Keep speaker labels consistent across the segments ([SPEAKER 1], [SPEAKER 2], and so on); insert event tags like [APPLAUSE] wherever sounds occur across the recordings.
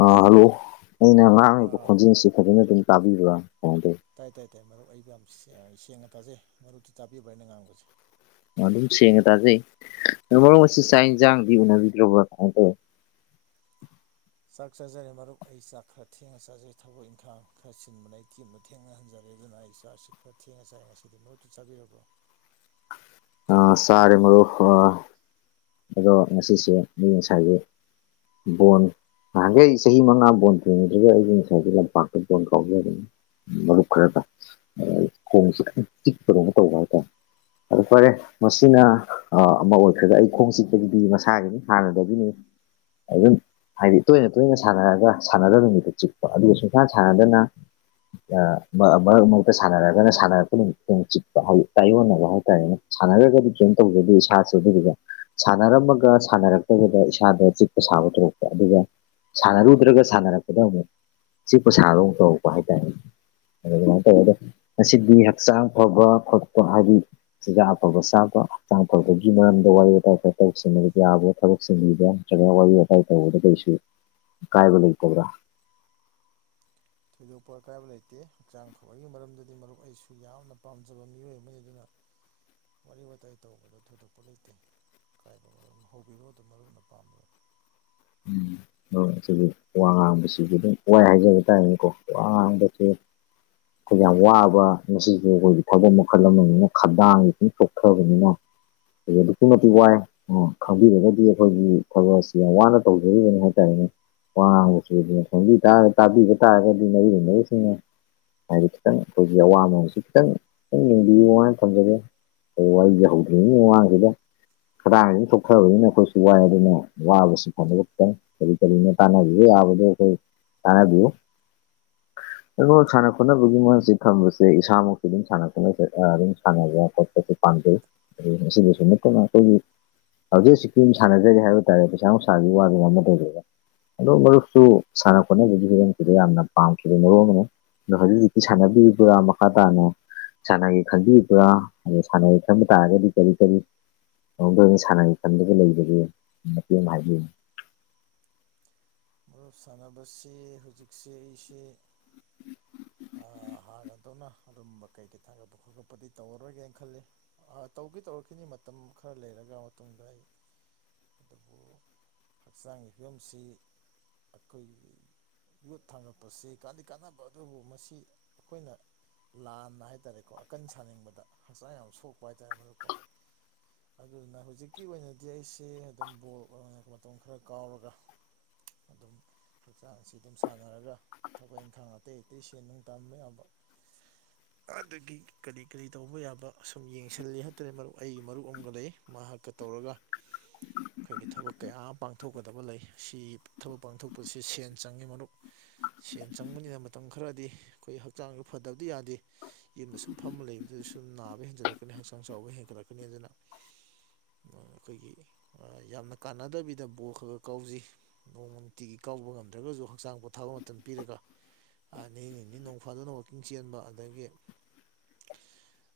[SPEAKER 1] ꯑ ꯍꯜꯂꯣ ꯑꯩꯅ ꯉꯥꯡꯉꯤꯕ
[SPEAKER 2] ꯑꯥ
[SPEAKER 1] ꯈꯣꯟꯖꯦꯜꯁꯤ ꯐꯖꯅ ꯑꯗꯨꯝ ꯇꯥꯕꯤꯕ꯭ꯔꯥ ꯀꯃꯥꯏꯅ ꯇꯧꯋꯤ
[SPEAKER 2] ꯇꯥꯏ ꯇꯥꯏ ꯇꯥꯏ ꯃꯔꯨꯞ ꯑꯩꯕꯨ ꯌꯥꯝ ꯁꯦꯡꯅ ꯇꯥꯖꯩ ꯃꯔꯨꯞꯇꯤ ꯆꯥꯕꯤꯕ꯭ꯔ ꯍꯥꯏꯅ ꯉꯥꯡꯕꯁꯦ
[SPEAKER 1] ꯑꯗꯨꯝ ꯁꯦꯡꯅ ꯇꯥꯖꯩ ꯑ ꯃꯔꯣ ꯑꯁꯤ ꯆꯥꯛ ꯌꯦꯟꯁꯥꯡꯗꯤ ꯎꯅꯕꯤꯗ꯭ꯔꯕ꯭ꯔ
[SPEAKER 2] ꯆꯥꯛ ꯆꯥꯖꯔꯦ ꯃꯔꯨꯞ ꯑꯩ ꯆꯥꯛ ꯈꯔ ꯊꯦꯡꯅ ꯆꯥꯖꯔꯦ ꯊꯕꯛ ꯏꯪꯈꯥꯡ ꯈꯔ ꯁꯤꯟꯕꯅ ꯑꯩ ꯇꯦꯝꯅ ꯊꯦꯡꯅꯍꯟꯖꯔꯦ ꯑꯗꯨꯅ ꯑꯩ ꯏꯆꯥꯁꯤ ꯈꯔ ꯊꯦꯡꯉ ꯆꯥꯏ ꯉꯁꯤꯗꯤ ꯃꯔꯨꯞꯛꯇꯤ ꯆꯥꯕꯤꯔꯕ꯭ꯔꯣ
[SPEAKER 1] ꯑ ꯁꯥꯒ ꯃꯣ ꯑ ꯑꯗꯣ ꯉꯁꯤꯁꯦ ꯃꯤ ꯉꯁꯥꯏꯒꯤ ꯕꯣꯟ ꯅꯍꯥꯟꯒꯩ ꯑꯩ ꯆꯍꯤ ꯃꯉꯥ ꯕꯣꯟ ꯇꯦꯡꯉ꯭ꯔꯒ ꯑꯩꯒꯤ ꯉꯁꯥꯏꯒꯤ ꯂꯝꯄꯥꯛꯇ ꯕꯣꯟ ꯀꯥꯎꯖꯕꯅꯤ ꯎ ꯃꯔꯨꯞ ꯈꯔꯒ ꯈꯣꯡꯁꯤꯤꯛꯄꯗꯧ ꯇꯧꯕ ꯍꯥꯏꯇꯥꯔꯦ ꯑꯗꯨ ꯐꯔꯦ ꯃꯁꯤꯅ ꯑꯃ ꯑꯣꯏꯈ꯭ꯔꯒ ꯑꯩ ꯈꯣꯡꯆꯤꯄꯒꯤꯗꯤ ꯃꯁꯥꯒꯤꯅꯤ ꯍꯥꯟꯅꯗꯒꯤꯅꯤ ꯑꯗꯨꯝ ꯍꯥꯏꯗꯤ ꯇꯣꯏꯅ ꯇꯣꯏꯅ ꯁꯥꯟꯅꯔꯒ ꯁꯥꯟꯅꯗꯕ ꯅꯨꯃꯤꯠꯇ ꯆꯤꯛꯄ ꯑꯗꯨꯒ ꯁꯨꯡꯀꯥꯟ ꯁꯥꯟꯅꯗꯅ ꯃꯔꯛ ꯃꯔꯛꯇ ꯁꯥꯟꯅꯔꯒꯅ ꯁꯥꯟꯅꯔꯛꯄꯗꯤꯃꯛꯇꯣꯡ ꯆꯤꯛꯄ ꯇꯥꯏꯌꯣꯟꯅꯕ ꯍꯥꯏꯇꯥꯔꯦꯅꯦ ꯁꯥꯟꯅꯔꯒꯗꯤ ꯖꯣꯏꯅ ꯇꯧꯖꯗꯦ ꯏꯁꯥꯁꯨ ꯑꯗꯨꯗꯨꯒ ꯁꯥꯟꯅꯔꯝꯃꯒ ꯁꯥꯟꯅꯔꯛꯇꯕꯗ ꯏꯁꯥꯗ ꯆꯤꯛꯄ ꯁꯥꯕ ꯊꯣꯛꯄ ꯑꯗꯨꯒ ꯁꯥꯟꯅꯔꯨꯗ꯭ꯔꯒ ꯁꯥꯟꯅꯔꯛꯄꯗ ꯑꯃꯨꯛ ꯆꯤꯛꯄ ꯁꯥꯟꯗꯧꯨ ꯇꯧꯔꯛꯄ ꯍꯥꯏꯇꯥꯔꯦ ꯑꯗꯨꯃꯥꯏꯅ ꯇꯧꯋꯦꯗ ꯉꯁꯤꯗꯤ ꯍꯛꯆꯥꯡ ꯐꯕ ꯈꯣꯠꯄ ꯍꯥꯏꯗꯤ ꯆꯤꯖꯥꯛ ꯑꯐꯕ ꯆꯥ ꯆꯖꯤꯝꯗ ꯋꯥꯔꯤ ꯇ ꯇꯧꯕ ꯌꯥꯌꯥꯕ꯭ꯔ ꯊꯕꯛ ꯆꯟꯕꯤꯕ ꯅꯠꯇ꯭ꯔꯒ ꯋꯥꯔꯤ ꯋꯥꯇꯥꯏ ꯇꯧꯕꯗ ꯀꯩꯁꯨ ꯀꯥꯏꯒꯣ ꯇꯕ꯭ꯔꯥ
[SPEAKER 2] ꯊꯣꯏꯗꯣꯛꯄ ꯑꯀꯥꯏꯕ ꯂꯩꯇꯦ ꯍꯛꯆꯥꯡ ꯐꯕꯒꯤ ꯃꯔꯝꯗꯗꯤ ꯃꯔꯨꯞ ꯑꯩꯁꯨ ꯌꯥꯝꯅ ꯄꯥꯝꯖꯕ ꯃꯤꯑꯣꯏ ꯑꯃꯅꯤ ꯑꯗꯨꯅ ꯋꯥꯔꯤ ꯋꯥꯋꯇꯥꯏ ꯇꯧꯕꯗ ꯊꯣꯏꯗꯣꯛꯄ ꯂꯩꯇꯦ ꯀꯥꯏꯕ ꯍꯧꯕꯤꯔꯛꯣ ꯑꯗꯨꯣ ꯃꯔꯨꯞꯅ ꯄꯥꯝꯝꯕꯣ
[SPEAKER 1] ꯎꯝ ꯁꯤꯒꯤ ꯋꯥ ꯉꯥꯡꯕꯁꯤꯗꯤ ꯑꯗꯨꯝ ꯋꯥꯏ ꯍꯥꯏꯖꯕ ꯇꯥꯔꯦꯅꯦꯀꯣ ꯋꯥ ꯉꯥꯡꯕꯁꯦ [INAUDIBLE] ꯑꯩꯈꯣꯏ ꯌꯥꯝ ꯋꯥꯕ ꯉꯁꯤꯁꯨ ꯑꯩꯈꯣꯏꯒꯤ ꯊꯕꯛ ꯃꯈꯜ ꯑꯃꯅꯤꯅ ꯈꯗꯥꯡꯒꯤ ꯑꯗꯨ ꯄꯣꯛꯊꯕꯅꯤꯅ ꯑꯗꯨꯛꯀꯤ ꯃꯇꯤꯛ ꯋꯥꯏ ꯑꯣ ꯈꯪꯕꯤꯔꯒꯗꯤ ꯑꯩꯈꯣꯏꯒꯤ ꯊꯕꯛ ꯑꯁꯤ ꯌꯥꯝ ꯋꯥꯅ ꯇꯧꯗꯅꯦ ꯍꯥꯏ ꯇꯥꯏꯅꯦ ꯄꯁ ꯊ ꯇ ꯇꯥꯕꯤ ꯇꯥ ꯀ ꯃ ꯁꯤꯅꯦ ꯍꯥꯏꯗꯤ ꯈꯤꯇꯪ ꯑꯩꯈꯣꯏꯁ ꯑꯋꯥꯕꯅꯨꯡꯕꯁꯤ ꯈꯤꯇꯪ ꯈꯤꯪ ꯌꯦꯡꯕꯤꯌꯨꯅ ꯊꯝꯖꯒꯦ ꯑꯣ ꯑꯩꯁ ꯍꯧꯗ꯭ꯔꯤꯅꯦ ꯋꯥꯡꯁꯤꯗ ꯀꯗꯥꯏ ꯍꯥꯏꯗꯅ ꯊꯣꯛꯊꯕꯅꯤꯅ ꯑꯩꯈꯣꯏꯁꯨ ꯋꯥꯏ ꯑꯗꯨꯅ ꯋꯥꯕꯁꯤ ꯛꯇꯪ ꯀꯔꯤ ꯀꯔꯤꯅ ꯇꯥꯟꯅꯕꯤꯌ ꯌꯥꯕꯗ ꯑꯩꯈꯣꯏ ꯇꯥꯟꯅꯕꯤꯌꯨ ꯑꯣ ꯁꯥꯟꯅ ꯈꯣꯠꯅꯕꯒꯤ ꯃꯁꯤ ꯊꯝꯕꯁꯦ ꯏꯁꯥꯃꯛꯁꯨ ꯑꯗꯨꯝ ꯁꯥꯟꯅ ꯈꯣꯠꯅꯕ ꯑꯗꯨꯝ ꯁꯥꯟꯅꯕ ꯈꯣꯠꯄꯁ ꯄꯥꯝꯖꯩ ꯃꯁꯤꯗꯁꯨ ꯅꯠꯇꯅ ꯑꯩꯈꯣꯏꯒꯤ ꯍꯧꯖꯤꯛ ꯍꯧꯖꯤꯛꯀꯤꯝ ꯁꯥꯟꯅꯖꯔꯤ ꯍꯥꯏꯕ ꯇꯥꯔꯦ ꯄꯩꯁꯥ ꯆ ꯋꯥ ꯃ ꯑ ꯃꯔꯨꯞꯁꯨ ꯁꯥꯟꯅ ꯈꯣꯠꯅꯕꯁꯨ ꯍꯤꯕꯝꯁꯤꯗ ꯌꯥꯝꯅ ꯄꯥꯝꯈꯤꯕꯗ ꯃꯔꯨꯞ ꯑꯃꯅꯦ ꯅꯣꯏ ꯑꯗꯨ ꯍꯧꯖꯤꯛꯇ ꯁꯥꯟꯅꯕꯤꯔꯤꯕ꯭ꯔꯥ ꯃꯈꯥ ꯇꯥꯅ ꯁꯥꯟꯅꯒꯒꯤ ꯈꯟꯕꯤꯔꯤꯕ꯭ꯔꯥ ꯑ ꯁꯥꯟꯅꯒꯦ ꯈꯟꯕ ꯇꯥꯔꯒꯗꯤ ꯀꯔꯤ ꯀꯔꯤ ꯃꯗ ꯑꯣꯏꯅ ꯁꯥꯟꯅꯒꯤ ꯃꯇꯝꯗꯨꯗ ꯂꯩꯕꯒꯦ ꯃꯇꯦꯡ ꯑꯃ ꯍꯥꯏꯕꯤꯌꯨꯨ
[SPEAKER 2] ꯃꯔꯨꯞ ꯁꯥꯟꯅꯕꯁꯤ ꯍꯧꯖꯤꯛꯁꯤꯦ ꯑꯩꯁꯤꯦ ꯀꯗꯧꯅ ꯑꯗꯨꯝꯕ ꯀꯩꯀꯩ ꯊꯥꯒꯠꯄ ꯈꯣꯠꯀꯠꯄꯗꯤ ꯇꯧꯔꯔꯣꯏꯒꯦꯅ ꯈꯜꯂꯤ ꯇꯧꯒꯦ ꯇꯧꯔꯛꯈꯤꯅꯤ ꯃꯇꯝ ꯈꯔ ꯂꯩꯔ ꯃꯇꯨꯡꯗ ꯑꯩ ꯑꯗꯨꯕꯨ ꯍꯛꯆꯥꯡꯒꯤ ꯐꯤꯕꯝꯁꯤ ꯑꯩꯈꯣꯏꯒꯤ ꯌꯣꯠ ꯊꯥꯡꯉꯛꯄꯁꯤ ꯀꯥꯟ ꯀꯥꯟꯅꯕ ꯑꯗꯨ ꯑꯁꯤ ꯑꯩꯈꯣꯏꯅ ꯂꯥꯟꯅ ꯍꯥꯏ ꯇꯔꯦꯀꯣ ꯑꯀꯟ ꯁꯥꯅꯤꯡꯕꯗ ꯍꯛꯆꯥꯡ ꯌꯥꯝ ꯁꯣꯛꯄ ꯍꯥꯏꯇꯥꯔꯦ ꯃꯔꯨꯀꯣ ꯑꯗꯨꯗꯨꯅ ꯍꯧꯖꯤꯛꯀꯤ ꯑꯣꯏꯅꯗꯤ ꯑꯩꯁꯦ ꯑꯗꯨꯝ ꯕꯣꯜ ꯑꯣꯏꯅ ꯃꯇꯝ ꯈꯔ ꯀꯥꯎꯔꯒ ꯑꯗꯨꯝ ꯍꯛꯆꯥꯡꯁꯤ ꯑꯗꯨꯝ ꯁꯥꯟꯅꯔꯒ ꯊꯕꯛ ꯏꯪꯈꯥꯡ ꯑꯇꯩ ꯑꯇꯩꯁꯤꯡ ꯆꯦ ꯅꯨꯡ ꯇꯥꯝꯕ ꯌꯥꯕ ꯑꯗꯒꯤ ꯀꯔꯤ ꯀꯔꯤ ꯇꯧꯕ ꯌꯥꯕ ꯁꯨꯝ ꯌꯦꯡꯁꯤꯜꯂꯤ ꯍꯥꯏꯇꯥ꯭ꯔꯦ ꯃꯔꯨꯞ ꯑꯩꯒꯤ ꯃꯔꯨꯞ ꯑꯃꯒ ꯂꯩ ꯃꯍꯥꯛꯀ ꯇꯧꯔꯒ ꯑꯩꯈꯣꯏꯒꯤ ꯊꯕꯛ ꯀꯌꯥ ꯑꯃ ꯄꯥꯡꯊꯣꯛꯀꯗꯕ ꯂꯩ ꯁꯤ ꯊꯕꯛ ꯄꯥꯡꯊꯣꯛꯄꯁꯤ ꯁꯦꯟ ꯆꯪꯉꯤ ꯃꯔꯨꯞ ꯁꯦꯟ ꯆꯪꯕꯅꯤꯅ ꯃꯇꯝ ꯈꯔ ꯈꯔꯗꯤ ꯑꯩꯈꯣꯏ ꯍꯛꯆꯥꯡꯗ ꯐꯗꯕꯗꯤ ꯌꯥꯗꯦ ꯌꯨꯝꯗ ꯁꯨꯝ ꯐꯝꯃ ꯂꯩꯕꯗꯨꯗ ꯁꯨꯝ ꯅꯥꯕ ꯍꯦꯟꯖꯜꯂꯛꯀꯅꯤ ꯍꯛꯆꯥꯡ ꯥꯡ ꯆꯥꯎꯕ ꯍꯦꯟꯒꯠꯂꯛꯀꯅꯤ ꯑꯗꯨꯅ ꯑꯩꯈꯣꯏꯒꯤ ꯌꯥꯝꯅ ꯀꯥꯟꯅꯗꯕꯤꯗ ꯕꯣꯔꯜ ꯈꯔ ꯈꯔ ꯀꯥꯎꯖꯩ ꯅꯣꯡ ꯅꯨꯡꯇꯤꯒꯤ ꯀꯥꯎ ꯌꯥꯎꯕ ꯉꯝꯗ꯭ꯔꯒꯁꯨ ꯍꯛꯆꯥꯡ ꯄꯣꯊꯥꯕ ꯃꯇꯝ ꯄꯤꯔꯒ
[SPEAKER 1] [INAUDIBLE]
[SPEAKER 2] ꯅꯤ ꯅꯤꯅꯤ ꯅꯣꯡ ꯐꯥꯗꯨꯅ ꯋꯥꯛꯀꯤꯡ ꯆꯦꯟꯕ ꯑꯗꯒꯤ
[SPEAKER 1] [INAUDIBLE]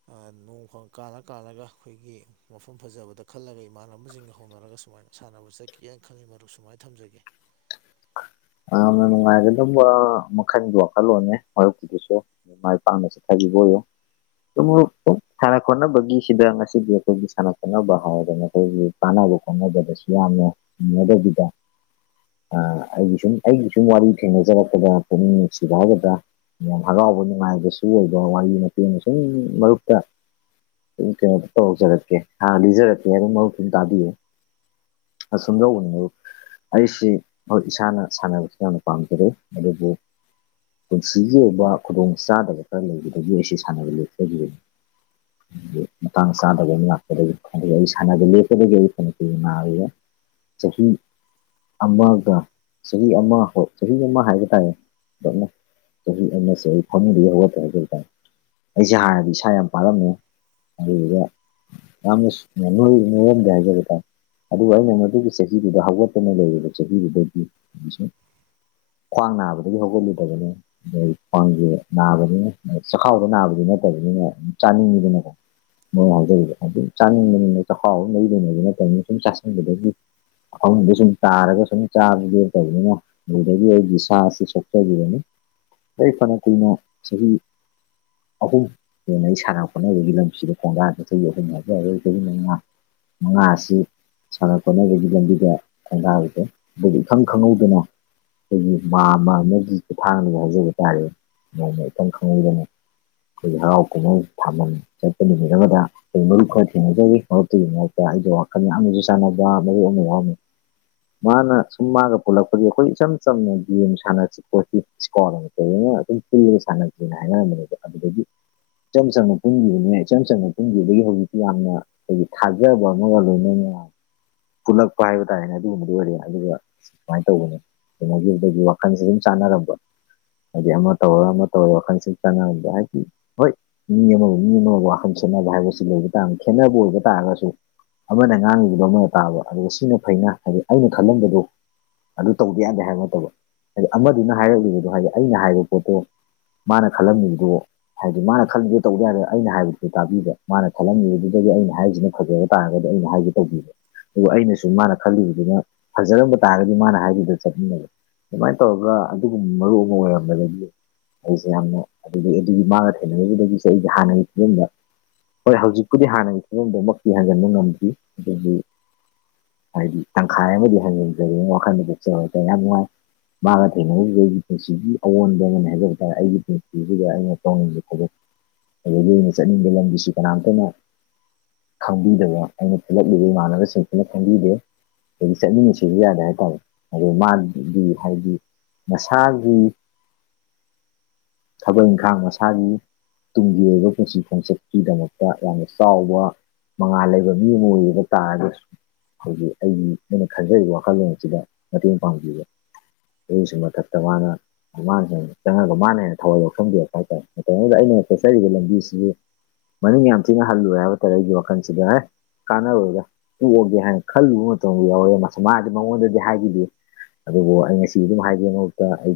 [SPEAKER 2] ꯅꯣꯡ ꯀꯥꯜꯂ ꯀꯥꯜꯂꯒ ꯑꯩꯈꯣꯏꯒꯤ ꯃꯐꯝ ꯐꯖꯕꯗ ꯈꯜꯂꯒ ꯏꯃꯥꯟꯅꯕꯁꯤꯡꯒ ꯍꯧꯅꯔꯒ ꯁꯨꯃꯥꯏ ꯀꯃꯥꯏꯅ ꯁꯥꯟꯅꯕ ꯆꯠꯀꯦꯅ ꯈꯪꯉꯤ ꯃꯔꯨ ꯁꯨꯃꯥꯏꯅ ꯊꯝꯖꯒꯦ
[SPEAKER 1] [INAUDIBLE] ꯌꯥꯝꯅ ꯅꯨꯡꯉꯥꯏꯒ ꯑꯗꯨꯕ ꯃꯈꯜꯒꯤ ꯋꯥꯈꯜꯂꯣꯟꯅꯦ ꯃꯔꯌꯨꯞꯀꯤꯨꯗꯨꯁꯨ ꯃꯥꯏ ꯄꯥꯛꯅ ꯆꯠꯊꯕꯤ ꯍꯣ ꯁꯥꯟꯅ ꯈꯣꯠꯅꯕꯒꯤꯁꯤꯗ ꯉꯁꯤꯗꯤ ꯑꯩꯈꯣꯏꯒꯤ ꯁꯥꯟꯅ ꯈꯣꯠꯅꯕ ꯍꯥꯏꯗꯅ ꯑꯩꯈꯣꯏꯒꯤ ꯀꯗ ꯁꯤ ꯃꯗꯗ ꯑꯩꯒꯤ ꯁꯨꯝ ꯑꯩꯒꯤ ꯁꯨꯝ ꯋꯥꯔꯤ ꯊꯦꯡꯅꯖꯔꯛꯄꯗ ꯄꯨꯛꯅꯤꯡ ꯅꯨꯡꯁꯤ ꯐꯥꯎꯕꯗ ꯌꯥꯝ ꯍꯔꯥꯎꯕ ꯅꯨꯡꯉꯥꯏꯕꯁꯨ ꯑꯣꯏꯕꯣ ꯋꯥꯔꯤ ꯃꯦꯡꯅ ꯁꯨꯝ ꯃꯔꯛꯇ ꯀꯩꯅ ꯍꯧꯖꯔꯛꯀꯦ ꯂꯤꯖꯔꯛꯀꯦ ꯑꯗꯨ ꯃꯍ ꯁꯨꯝ ꯇꯥꯕꯤꯌꯦ ꯑ ꯁꯨꯝꯖꯎꯅ ꯑꯁꯤ ꯍꯣꯏ ꯏꯁꯥꯅ ꯁꯥꯟꯅꯕꯁꯤ ꯌꯥꯝꯅ ꯄꯥꯝꯖꯔꯦ ꯑꯗꯨꯕꯨ ꯄꯨꯟꯁꯤꯒꯤ ꯑꯣꯏꯕ ꯈꯨꯗꯣꯡ ꯆꯥꯗꯕ ꯈꯔ ꯂꯩꯕꯗꯒꯤ ꯑꯩ ꯁꯥꯟꯅꯕ ꯂꯦꯞꯆꯈꯤꯕꯅꯤ ꯥꯡ ꯆꯗ ꯂꯥꯛꯄ ꯁꯗ ꯆꯍꯤꯍꯤ ꯑꯝꯕ ꯑꯗꯨꯒ ꯆꯍꯤ ꯑꯃ ꯍ ꯆꯍꯤ ꯑꯃ ꯍꯥꯏꯕ ꯇꯥꯔꯦ ꯑꯅ ꯑꯩꯅꯁꯨ ꯑꯩ ꯐꯃꯤꯗ ꯍꯧꯔꯛꯇ꯭ꯔꯦ ꯑꯗꯨ ꯑꯣꯏꯇꯥ ꯑꯩꯁꯦ ꯍꯥꯟꯅꯗꯤ ꯏꯁꯥ ꯌꯥꯝ ꯄꯥꯂꯝꯝꯃꯦ ꯑꯗꯨꯒ ꯌꯥꯝꯔꯗꯤ ꯍꯥꯏꯒꯦꯦꯇ ꯑꯗꯨꯒ ꯑꯩꯅ ꯃꯗꯨꯒꯤ ꯆꯍꯤꯗꯨꯗ ꯍꯧꯒꯠꯇꯅ ꯂꯩꯔꯤꯕ ꯆꯍꯤꯗꯨꯗꯒꯤ ꯈ꯭ꯋꯥꯡ ꯅꯥꯕꯗꯒꯤ ꯍꯧꯒꯠꯂꯨꯗꯕꯅꯤ ꯑꯗꯗꯒꯤ ꯈ꯭ꯋꯥꯡꯁꯦ ꯅꯥꯕꯅꯤ ꯑ ꯆꯈꯥꯎꯗ ꯅꯥꯕꯗꯒꯤ ꯅꯠꯇꯕꯅꯤꯅ ꯆꯥꯅꯤꯡꯉꯤꯗꯅꯀꯣ ꯃꯣꯏ ꯍꯥꯏꯖꯔꯤꯗ ꯑꯗꯨꯝ ꯆꯥꯅꯤꯡꯕꯅꯤꯅ ꯆꯈꯥꯎꯕ ꯂꯩꯗꯣꯏꯅ ꯑꯗꯨ ꯅꯠꯇꯧꯅꯤ ꯁꯨꯝ ꯆꯥꯁꯤꯟꯕꯗꯗꯒꯤ ꯑ ꯁ ꯇꯔꯒ ꯆꯥꯗꯤ ꯇꯧꯕꯅꯤꯅ ꯑꯗꯨꯗꯒꯤ ꯑꯩꯒꯤ ꯁꯥꯁꯤ ꯁꯣꯛꯆꯔꯅꯤ ꯦ ꯐꯅꯦ ꯀꯣ ꯁꯤꯔꯤ ꯑꯍꯨꯝ ꯍꯟꯅ ꯑꯩ ꯁꯥꯟꯅ ꯈꯣꯠꯅꯕꯒꯤ ꯂꯝꯁꯤꯗ ꯈꯣꯡꯗꯥꯗꯊꯣꯏꯈꯣꯏꯅ ꯃꯉꯥ ꯃꯉꯥ ꯑꯁꯤ ꯁꯥꯟꯅ ꯈꯣꯠꯅꯕꯒꯤ ꯂꯝꯕꯤꯗ ꯊꯦꯟꯗꯥꯔꯤꯁꯦ ꯑꯗꯨꯒ ꯏꯈꯪ ꯈꯪꯍꯧꯗꯅ ꯑꯩꯈꯣꯏꯒꯤ ꯃꯥ ꯑꯃ ꯑꯃꯒꯤ ꯈꯨꯊꯥꯡ ꯍꯥꯏꯖꯕ ꯇꯥꯔꯦ ꯃꯣꯏꯅ ꯈꯤꯇꯪ ꯈꯪꯍꯩꯗꯅ ꯑꯩꯈꯣꯏ ꯍꯔꯥꯎ ꯀꯨꯝꯍꯩ ꯊꯥꯐꯝ ꯆꯠꯄ ꯅꯨꯃꯤꯠ ꯑꯃꯗ ꯑꯩꯈꯣꯏ ꯃꯔꯨꯞ ꯈꯔ ꯊꯦꯡꯅꯖꯔꯤ ꯃꯔꯨꯞꯛꯇꯨꯒꯤ ꯃꯔꯛꯇ ꯑꯩꯗꯣ ꯋꯥꯈꯜ ꯌꯥꯝꯅꯁꯨ ꯆꯥꯟꯅꯕ ꯃꯔꯨ ꯑꯃ ꯋꯥꯔꯃꯤ ꯃꯥꯅ ꯁꯨꯝ ꯃꯥꯒ ꯄꯨꯜꯂꯛꯄꯗꯤ ꯑꯩꯈꯣꯏ ꯏꯆꯝ ꯆꯝꯅ ꯒꯦꯝ ꯁꯥꯟꯅꯁꯤ ꯄꯣꯠꯁꯤ ꯏꯁꯀꯣ ꯑꯃ ꯇꯅ ꯅ ꯁꯥꯟꯅꯗ꯭ꯔꯤꯅ ꯑꯉꯥꯡꯕꯅꯦꯗ ꯑꯗꯨꯗꯒꯤ ꯏꯆꯝ ꯆꯝꯅ ꯄꯨꯟꯈꯤꯕꯅꯦ ꯏꯆꯝ ꯆꯝꯅ ꯄꯨꯟꯕꯤꯕꯗꯒꯤ ꯍꯧꯖꯤꯛꯇꯤ ꯌꯥꯝꯅ ꯍꯥꯏꯗꯤ ꯊꯥꯖꯕ ꯑꯃꯒ ꯂꯣꯏꯅꯅ ꯄꯨꯜꯂꯛꯄ ꯍꯥꯏꯕ ꯇꯥꯔꯦꯅꯦ ꯑꯗꯨꯗꯤ ꯋꯥꯔꯤ ꯑꯗꯨꯒ ꯁꯨꯃꯥꯏꯅ ꯇꯧꯕꯅꯦ ꯀꯩꯅꯣꯒꯤ ꯑꯗꯒꯤ ꯋꯥꯈꯜꯁꯦ ꯑꯗꯨꯝ ꯆꯥꯟꯅꯔꯝꯕ ꯍꯥꯏꯗꯤ ꯑꯃ ꯇꯧꯔꯒ ꯑꯃ ꯇꯧꯔꯒ ꯋꯥꯈꯜꯁꯤ ꯆꯪꯅꯝꯗ ꯍꯥꯏꯗꯤ ꯍꯣꯏ ꯃꯤ ꯑꯃꯕꯨ ꯃꯤ ꯑꯃꯕꯨ ꯋꯥꯈꯜ ꯈꯦꯠꯅꯕ ꯍꯥꯏꯕꯁꯤ ꯂꯩꯕ ꯇꯥꯔ ꯈꯦꯠꯅꯕ ꯑꯣꯏꯕ ꯇꯥꯔꯒꯁꯨ ꯑꯃꯅ ꯑꯉꯥꯡꯉꯗꯨꯗꯣ ꯑꯃꯗ ꯇꯥꯕ ꯑꯗꯨꯒ ꯁꯤꯅ ꯐꯩꯅ ꯍꯥꯏꯗꯤ ꯑꯩꯅ ꯈꯜꯂꯝꯕꯗꯨ ꯑꯗꯨ ꯇꯧꯗ ꯌꯥꯗꯦ ꯍꯥꯏꯕ ꯅꯠꯇꯕ ꯍꯥꯏꯗꯤ ꯑꯃꯗꯨꯅ ꯍꯥꯏꯔꯛꯂꯤꯕꯗꯣ ꯍꯥꯏꯗꯤ ꯑꯩꯅ ꯍꯥꯏꯔꯤꯕ ꯄꯣꯠꯇꯣ ꯃꯥꯅ ꯈꯜꯂꯝꯃꯤꯕꯗꯣ ꯍꯥꯏꯗꯤ ꯃꯥꯅ ꯈꯜꯂꯝꯗꯣ ꯇꯧꯗ ꯌꯥꯔ ꯑꯩꯅ ꯍꯥꯏꯕꯗꯨꯗ ꯇꯥꯕꯤꯗ꯭ꯔ ꯃꯥꯅ ꯈꯜꯂꯝꯃꯤꯕꯗꯨꯗ ꯑ ꯑꯩꯅ ꯍꯥꯏꯁꯤꯅ ꯐꯖꯕ ꯇꯥꯔꯒꯗꯤ ꯑꯩꯅ ꯍꯥꯏꯒꯦ ꯇꯧꯕꯤꯕ ꯑꯗꯨꯒ ꯑꯩꯅꯁꯨ ꯃꯥꯅ ꯈꯜꯂꯤꯕꯗꯨꯅ ꯐꯖꯔꯝꯕ ꯇꯥꯔꯒꯗꯤ ꯃꯥꯅ ꯍꯥꯏꯕꯤꯗꯨ ꯆꯠꯃꯤꯟꯅꯕ ꯑꯗꯨꯃꯥꯏꯅ ꯇꯧꯔꯒ ꯑꯗꯨꯒꯨꯝꯕ ꯃꯔꯨ ꯑꯃ ꯑꯣꯏꯔꯝꯝꯕꯗꯒꯤ ꯑꯩꯁꯦ ꯌꯥꯝꯅ ꯑꯗꯨꯗꯒꯤ ꯑꯗꯨꯒꯤ ꯃꯥꯒ ꯊꯦꯡꯅꯈꯤꯕꯗꯒꯤꯁꯦ ꯑꯩꯁ ꯍꯥꯟꯅꯒꯤ ꯐꯤꯕꯝꯗ ꯍꯣꯏ ꯍꯧꯖꯤꯛꯄꯨꯗꯤ ꯍꯥꯟꯅꯒꯤ ꯐꯤꯕꯝꯗꯨꯃꯀꯤꯤꯍꯟꯖꯤꯟꯕ ꯉꯝꯗ꯭ ꯑꯗꯨꯗꯒꯤ ꯍꯥꯏꯗꯤ ꯇꯪꯈꯥꯏ ꯑꯃꯗꯤ ꯍꯟꯖꯤꯟꯖꯔꯤ ꯋꯥꯈꯜꯗꯨꯗ ꯆꯦ ꯀ ꯌꯥꯝ ꯅꯨꯡꯉꯥꯏ ꯃꯥꯅ ꯊꯦꯡꯅꯔꯤꯁꯤꯗ ꯑꯩꯒꯤ ꯄꯨꯟꯁꯤꯒꯤ ꯑꯑꯣꯟꯕ ꯑꯃꯅꯦ ꯍꯥꯏꯖꯕ ꯇꯥꯔꯦ ꯑꯩꯒꯤ ꯄꯨꯟꯁꯤꯁꯤꯗ ꯑꯩꯅ ꯇꯧꯅꯤꯡꯁꯦ ꯈꯛ ꯑꯗꯩ ꯂꯣꯏꯅ ꯆꯠꯅꯤꯡꯕ ꯂꯝꯒꯤꯁꯤ ꯀꯅꯥꯝꯇꯅ ꯈꯪꯕꯤꯕꯅꯦ ꯑꯩꯅ ꯄꯨꯂꯛꯂꯤꯕ ꯏꯃꯥꯟꯅꯕꯁꯤꯡ ꯄꯨꯂ ꯈꯪꯕꯤꯗꯦ ꯑꯗꯒꯤ ꯆꯠꯃꯤꯟꯅꯁꯤꯁꯨ ꯌꯥꯗꯦ ꯍꯥꯏꯇꯥꯔꯦ ꯑꯗ ꯃꯥꯗꯤ ꯍꯥꯏꯗꯤ ꯃꯁꯥꯒꯤ ꯊꯕꯛ ꯏꯪꯈꯥꯡ ꯃꯁꯥꯒꯤ ꯇꯨꯡꯒꯤ ꯑꯣꯏꯕ ꯄꯨꯟꯁꯤ ꯈꯣꯡꯆꯠꯀꯤꯗꯃꯛꯇ ꯌꯥꯝꯅ ꯆꯥꯎꯕ ꯃꯉꯥꯜ ꯂꯩꯕ ꯃꯤ ꯑꯃ ꯑꯣꯏꯕ ꯇꯥꯔꯒꯁꯨ ꯑꯩꯈꯣꯏꯒꯤ ꯑꯩꯒꯤ ꯑꯩꯅ ꯈꯟꯖꯔꯤꯕ ꯋꯥꯈꯜꯂꯣꯟ ꯑꯁꯤꯗ ꯃꯇꯦꯡ ꯄꯥꯡꯕꯤꯕ ꯑꯗꯨꯒꯤꯁꯨ ꯃꯊꯛꯇ ꯃꯥꯅ ꯃꯥꯅꯦ ꯆꯪꯉꯒ ꯃꯥꯅ ꯍꯦꯟꯅ ꯊꯋꯥꯏ ꯌꯥꯎꯁꯟꯕꯤꯔꯛꯄ ꯍꯥꯏꯇꯥꯔꯦ ꯃꯇꯝꯗꯨꯗ ꯑꯩꯅ ꯆꯠꯆꯔꯤꯕ ꯂꯝꯕꯤꯁꯤꯗꯤ ꯃꯅꯤꯡ ꯌꯥꯝ ꯊꯤꯅ ꯍꯜꯂꯨꯔꯦ ꯍꯥꯏꯕ ꯇꯥꯔꯦ ꯑꯩꯒꯤ ꯋꯥꯈꯜꯁꯤꯗ ꯑꯦ ꯀꯥꯟꯅꯔꯣꯏꯒ ꯄꯣꯛꯑꯒꯦ ꯍꯥꯏꯅ ꯈꯜꯂꯨꯕ ꯃꯇꯝꯗ ꯌꯥꯎꯔꯑꯦ ꯃꯥꯁ ꯃꯥꯗꯤ ꯃꯉꯣꯟꯗꯗꯤ ꯍꯥꯏꯈꯤꯗꯦ ꯑꯗꯨꯕꯨ ꯑꯩ ꯉꯁꯤ ꯑꯗꯨꯝ ꯍꯥꯏꯕꯤ ꯃꯍꯨꯠꯇ ꯑꯩ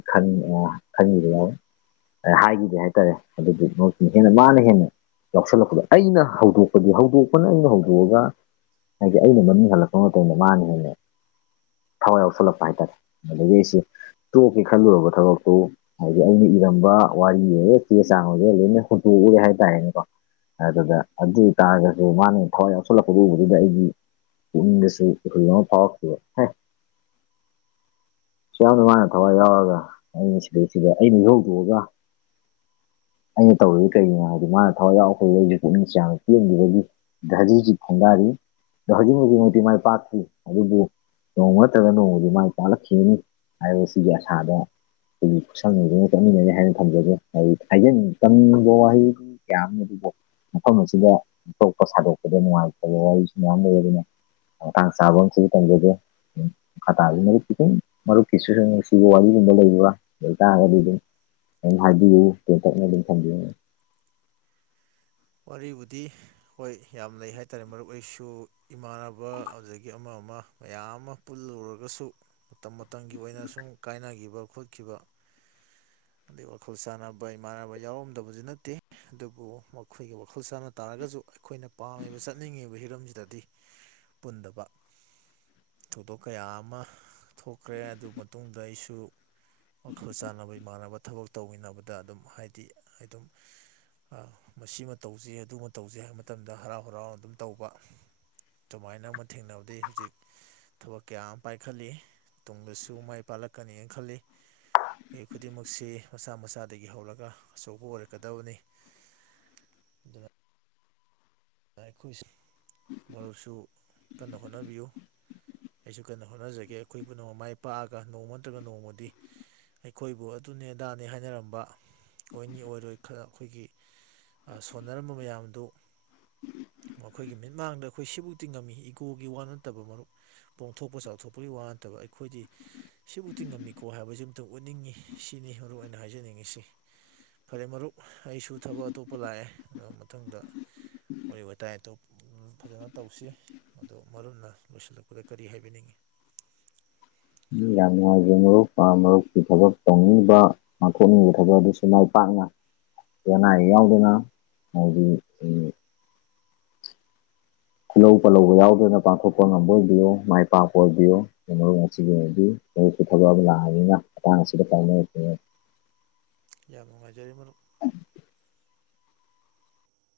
[SPEAKER 1] ꯈꯟꯕꯤꯕ ꯌꯥꯎꯋꯦ ꯍꯥꯏꯈꯤꯗꯦ ꯍꯥꯏꯇꯥꯔꯦ ꯑꯗꯨꯗꯤ ꯃꯔ ꯍꯦꯟꯅ ꯃꯥꯅ ꯍꯦꯟꯅ ꯌꯥꯎꯁꯜꯂꯛꯄꯗꯣ ꯑꯩꯅ ꯍꯧꯗꯣꯛꯄꯗꯤ ꯍꯧꯗꯣꯛꯄꯅ ꯑꯩꯅ ꯍꯧꯗꯣꯛꯑꯒ ꯍꯥꯏꯗꯤ ꯑꯩꯅ ꯃꯃꯤꯡ ꯍꯜꯂꯛꯄ ꯇꯗ ꯃꯥꯅ ꯍꯦꯟꯅ ꯊꯋꯥꯏ ꯌꯥꯎꯁꯂꯛꯄ ꯍꯥꯏꯇꯥꯔꯦ ꯑꯗꯨꯗꯒꯤ ꯑꯩꯁꯤ ꯇꯣꯛꯀꯦ ꯈꯜꯂꯨꯔꯕ ꯊꯕꯛꯇꯨ ꯍꯥꯏꯗꯤ ꯑꯩꯅ ꯏꯔꯝꯕ ꯋꯥꯔꯤꯔꯦ ꯆꯦ ꯆꯥꯡ ꯑꯣꯏꯔꯦ ꯂꯣꯏꯅ ꯍꯨꯇꯣꯛꯑ ꯀ ꯌꯥ ꯍꯥꯏꯗ ꯍꯥꯏꯅꯀ ꯑꯗꯨꯗ ꯑꯗꯨ ꯑꯣꯏ ꯇꯥꯔꯒꯁꯨ ꯃꯥꯅ ꯊꯋꯥꯏ ꯌꯥꯎꯁꯜꯂꯛꯄ ꯎꯕꯗꯨꯗ ꯑꯩꯒꯤ ꯄꯨꯛꯅꯤꯡꯗ ꯄꯥꯎꯒ ꯁꯤ ꯌꯥꯝ ꯅꯨꯡꯉꯥꯏꯅ ꯊꯋꯥꯏ ꯌꯥꯎꯔꯒ ꯑꯩꯅ ꯁꯤꯗꯩ ꯁꯤꯗ ꯑꯩꯅ ꯏꯍꯧꯗꯣꯛꯑꯒ ꯑꯩꯅ ꯇꯧꯔꯤꯁ ꯀꯩꯒꯤꯅꯣ ꯍꯥꯏꯗꯤ ꯃꯥꯅ ꯊꯋꯥꯏ ꯌꯥꯎ ꯑꯩꯈꯣꯏ ꯂꯩꯔꯤꯦꯀ ꯃꯤꯁꯦ ꯌꯥꯝꯅ ꯄꯦꯟꯈꯤꯕꯒꯤ ꯙꯥꯖꯤꯁꯤ ꯈꯨꯣꯡꯗꯥꯔꯤ ꯙꯖꯤꯕꯨꯗꯤꯃꯛꯇꯤ ꯃꯥꯏ ꯄꯥꯛꯈꯤ ꯑꯗꯨꯕꯨ ꯅꯣꯡꯃ ꯅꯠꯇ꯭ꯔꯒ ꯅꯣꯡꯃꯗꯤ ꯃꯥꯏ ꯇꯥꯛꯂꯛꯈꯤꯅꯤ ꯍꯥꯏꯕꯁꯤꯒꯤ ꯑꯁꯥꯗꯣ ꯑꯩ ꯈꯨꯠꯁꯝꯅꯗꯨꯅ ꯆꯠꯃꯤꯟꯅꯅꯤ ꯍꯥꯏꯅ ꯊꯝꯖꯒꯦ ꯍꯥꯏꯗꯤ ꯍꯥꯏꯖꯅꯤꯡ ꯇꯝꯅꯤꯡꯕ ꯋꯥꯍꯩ ꯀꯌꯥ ꯑꯃ ꯑꯗꯨ ꯃꯐꯝ ꯑꯁꯤꯗ ꯇꯣꯛꯄ ꯁꯥꯗꯣꯛꯄꯗ ꯅꯨꯡꯉꯥꯏꯇꯕ ꯋꯥꯔꯤꯁꯨ ꯃꯌꯥꯝ ꯂꯩꯔꯤꯅ ꯑꯥꯡ ꯆꯥꯕ ꯁꯤ ꯇꯖꯗꯦ ꯈ ꯐ ꯂꯩꯒ ꯍꯥꯏꯗꯤꯇ
[SPEAKER 2] ꯋꯥꯔꯤꯕꯨꯗꯤ ꯍꯣꯏ ꯌꯥꯝ ꯂꯩ ꯍꯥꯏ ꯇꯔꯦ ꯃꯔꯨ ꯑꯣꯏꯁꯨ ꯏꯃꯥꯟꯅꯕ ꯑꯗꯒꯤ ꯑꯃ ꯑꯃ ꯃꯌꯥꯝ ꯑꯃ ꯄꯨꯜꯂꯨꯔꯒꯁꯨ ꯃꯇꯝ ꯃꯇꯝꯒꯤ ꯑꯣꯏꯅ ꯁꯨꯝ ꯀꯥꯏꯅꯈꯤꯕ ꯈꯣꯠꯈꯤꯕ
[SPEAKER 1] ꯎ
[SPEAKER 2] ꯑꯗꯩ ꯋꯥꯈꯜ ꯁꯥꯟꯅꯕ ꯏꯃꯥꯟꯅꯕ ꯌꯥꯎꯔꯝꯗꯕꯁꯨ ꯅꯠꯇꯦ ꯑꯗꯨꯕꯨ ꯃꯈꯣꯏꯒꯤ ꯋꯥꯈꯜ ꯁꯥꯟꯅ ꯇꯥꯔꯒꯁꯨ ꯑꯩꯈꯣꯏꯅ ꯄꯥꯝꯃꯤꯕ ꯆꯠꯅꯤꯡꯉꯤꯕ ꯍꯤꯔꯝꯁꯤꯗꯗꯤ ꯄꯨꯟꯗꯕ ꯊꯧꯗꯣꯛ ꯀꯌꯥ ꯑꯃ ꯊꯣꯛꯈ꯭ꯔꯦ ꯑꯗꯨ ꯃꯇꯨꯡꯗ ꯑꯩꯁꯨ ꯋꯥꯈꯜ ꯆꯥꯅꯕ ꯏꯃꯥꯟꯅꯕ ꯊꯕꯛ ꯇꯧꯃꯤꯟꯅꯕꯗ ꯑꯗꯨꯝ ꯍꯥꯏꯗꯤ ꯑꯗꯨꯝ ꯃꯁꯤꯃ ꯇꯧꯁꯤꯩ ꯑꯗꯨꯃ ꯇꯧꯁꯤꯦ ꯍꯥꯏꯕ ꯃꯇꯝꯗ ꯍꯔꯥꯎ ꯍꯔꯥꯎꯅ ꯑꯗꯨꯝ ꯇꯧꯕ ꯑꯗꯨꯨꯃꯥꯏꯅ ꯑꯃ ꯊꯦꯡꯅꯕꯗꯒꯤ ꯍꯧꯖꯤꯛ ꯊꯕꯛ ꯀꯌꯥ ꯑꯃ ꯄꯥꯏꯈꯠꯂꯤ ꯇꯨꯡꯗꯁꯨ ꯃꯥꯏ ꯄꯥꯛꯂꯛꯀꯅꯤꯅ ꯈꯜꯂꯤ ꯑꯩ ꯈꯨꯗꯤꯡꯃꯛ ꯑꯁꯤ ꯃꯁꯥ ꯃꯁꯥꯗꯒꯤ ꯍꯧꯔꯒ ꯑꯆꯧꯕ ꯑꯣꯏꯔꯛꯀꯗꯕꯅꯤ ꯑꯗꯨꯅ ꯑꯩꯈꯣꯏ ꯃꯔꯨꯞꯁꯨ ꯀꯟꯅ ꯍꯣꯠꯅꯕꯤꯌꯨ ꯑꯩꯁꯨ ꯀꯟꯅ ꯍꯣꯠꯅꯖꯒꯦ ꯑꯩꯈꯣꯏ ꯄꯨꯝꯅꯃꯛꯃ ꯃꯥꯏ ꯄꯥꯛꯑꯒ ꯅꯣꯡꯃ ꯅꯠꯇ꯭ꯔꯒ ꯅꯣꯡꯃꯗꯤ ꯑꯩꯈꯣꯏꯕꯨ ꯑꯗꯨꯅꯦ ꯑꯗꯥꯅꯦ ꯍꯥꯏꯅꯔꯝꯕ ꯑꯣꯏꯅꯤ ꯑꯣꯏꯔꯣꯏ ꯈ ꯑꯩꯈꯣꯏꯒꯤ ꯁꯣꯟꯅꯔꯝꯕ ꯃꯌꯥꯝꯗꯨ
[SPEAKER 1] ꯎꯝ
[SPEAKER 2] ꯃꯈꯣꯏꯒꯤ ꯃꯤꯠꯃꯥꯡꯗ ꯑꯩꯈꯣꯏ ꯁꯤꯕꯨꯛꯇꯤ ꯉꯝꯃꯤ ꯏꯒꯣꯒꯤ ꯋꯥ ꯅꯠꯇꯕ ꯃꯔꯨꯞ ꯄꯣꯝꯊꯣꯛꯄ ꯆꯥꯎꯊꯣꯛꯄꯒꯤ ꯋꯥ ꯅꯠꯇꯕ ꯑꯗꯣ ꯑꯩꯈꯣꯏꯗꯤ ꯁꯤꯕꯨꯗꯤꯤ ꯉꯝꯃꯤꯀꯣ ꯍꯥꯏꯕꯁꯤ ꯑꯝꯇꯪ ꯎꯠꯅꯤꯡꯉꯤ ꯁꯤꯅꯤ ꯃꯔꯨ ꯑꯣꯏꯅ ꯍꯥꯏꯖꯅꯤꯡꯉꯤꯁꯤ ꯐꯔꯦ ꯃꯔꯨꯞ ꯑꯩꯁꯨ ꯊꯕꯛ ꯑꯇꯣꯞꯄ ꯂꯥꯛꯑꯦ ꯑꯗꯨ ꯃꯊꯪꯗ ꯑꯣꯏꯕꯇꯥꯏ ꯇ ꯐꯖꯅ ꯇꯧꯁꯤ ꯑꯗꯣ ꯃꯔꯨꯅ ꯂꯣꯏꯁꯤꯜꯂꯛꯄꯗ ꯀꯔꯤ ꯍꯥꯏꯕꯤꯅꯤꯡꯏꯤ
[SPEAKER 1] [INAUDIBLE] ꯎꯝ ꯌꯥꯝ ꯅꯨꯡꯉꯥꯏꯖꯔꯦ ꯃꯔꯨꯞ ꯃꯔꯨꯞꯀꯤ ꯊꯕꯛ ꯇꯧꯅꯤꯡꯕ ꯉꯥꯡꯊꯣꯛꯅꯤꯡꯕ ꯊꯕꯛ ꯑꯗꯨꯁꯨ ꯃꯥꯏ ꯄꯥꯛ ꯅ ꯌꯥꯎꯗꯅ ꯍꯥꯏꯗꯤ ꯈꯨꯜꯍꯧ ꯄꯜꯂꯧꯕ ꯌꯥꯎꯗꯅ ꯄꯥꯡꯊꯣꯛꯄ ꯉꯝꯕ ꯑꯣꯏꯕꯤꯌꯣ ꯃꯥꯏ ꯄꯥꯛꯄ ꯑꯣꯏꯕꯤꯌꯣ ꯀ ꯃꯔ ꯑꯁꯤꯒꯤ ꯑꯣꯏꯅꯗꯤ ꯍꯧꯔꯤꯛꯁꯨ ꯊꯕꯛ ꯑꯃ ꯂꯥꯛꯑꯅꯤꯅ ꯃꯇꯥꯡ ꯑꯁꯤꯗ ꯇꯥꯏꯅꯔꯛꯈꯤꯅꯤ
[SPEAKER 2] ꯌꯥꯝ ꯅꯨꯡꯉꯥꯏꯖꯔꯤ ꯃꯔ
[SPEAKER 1] ꯎ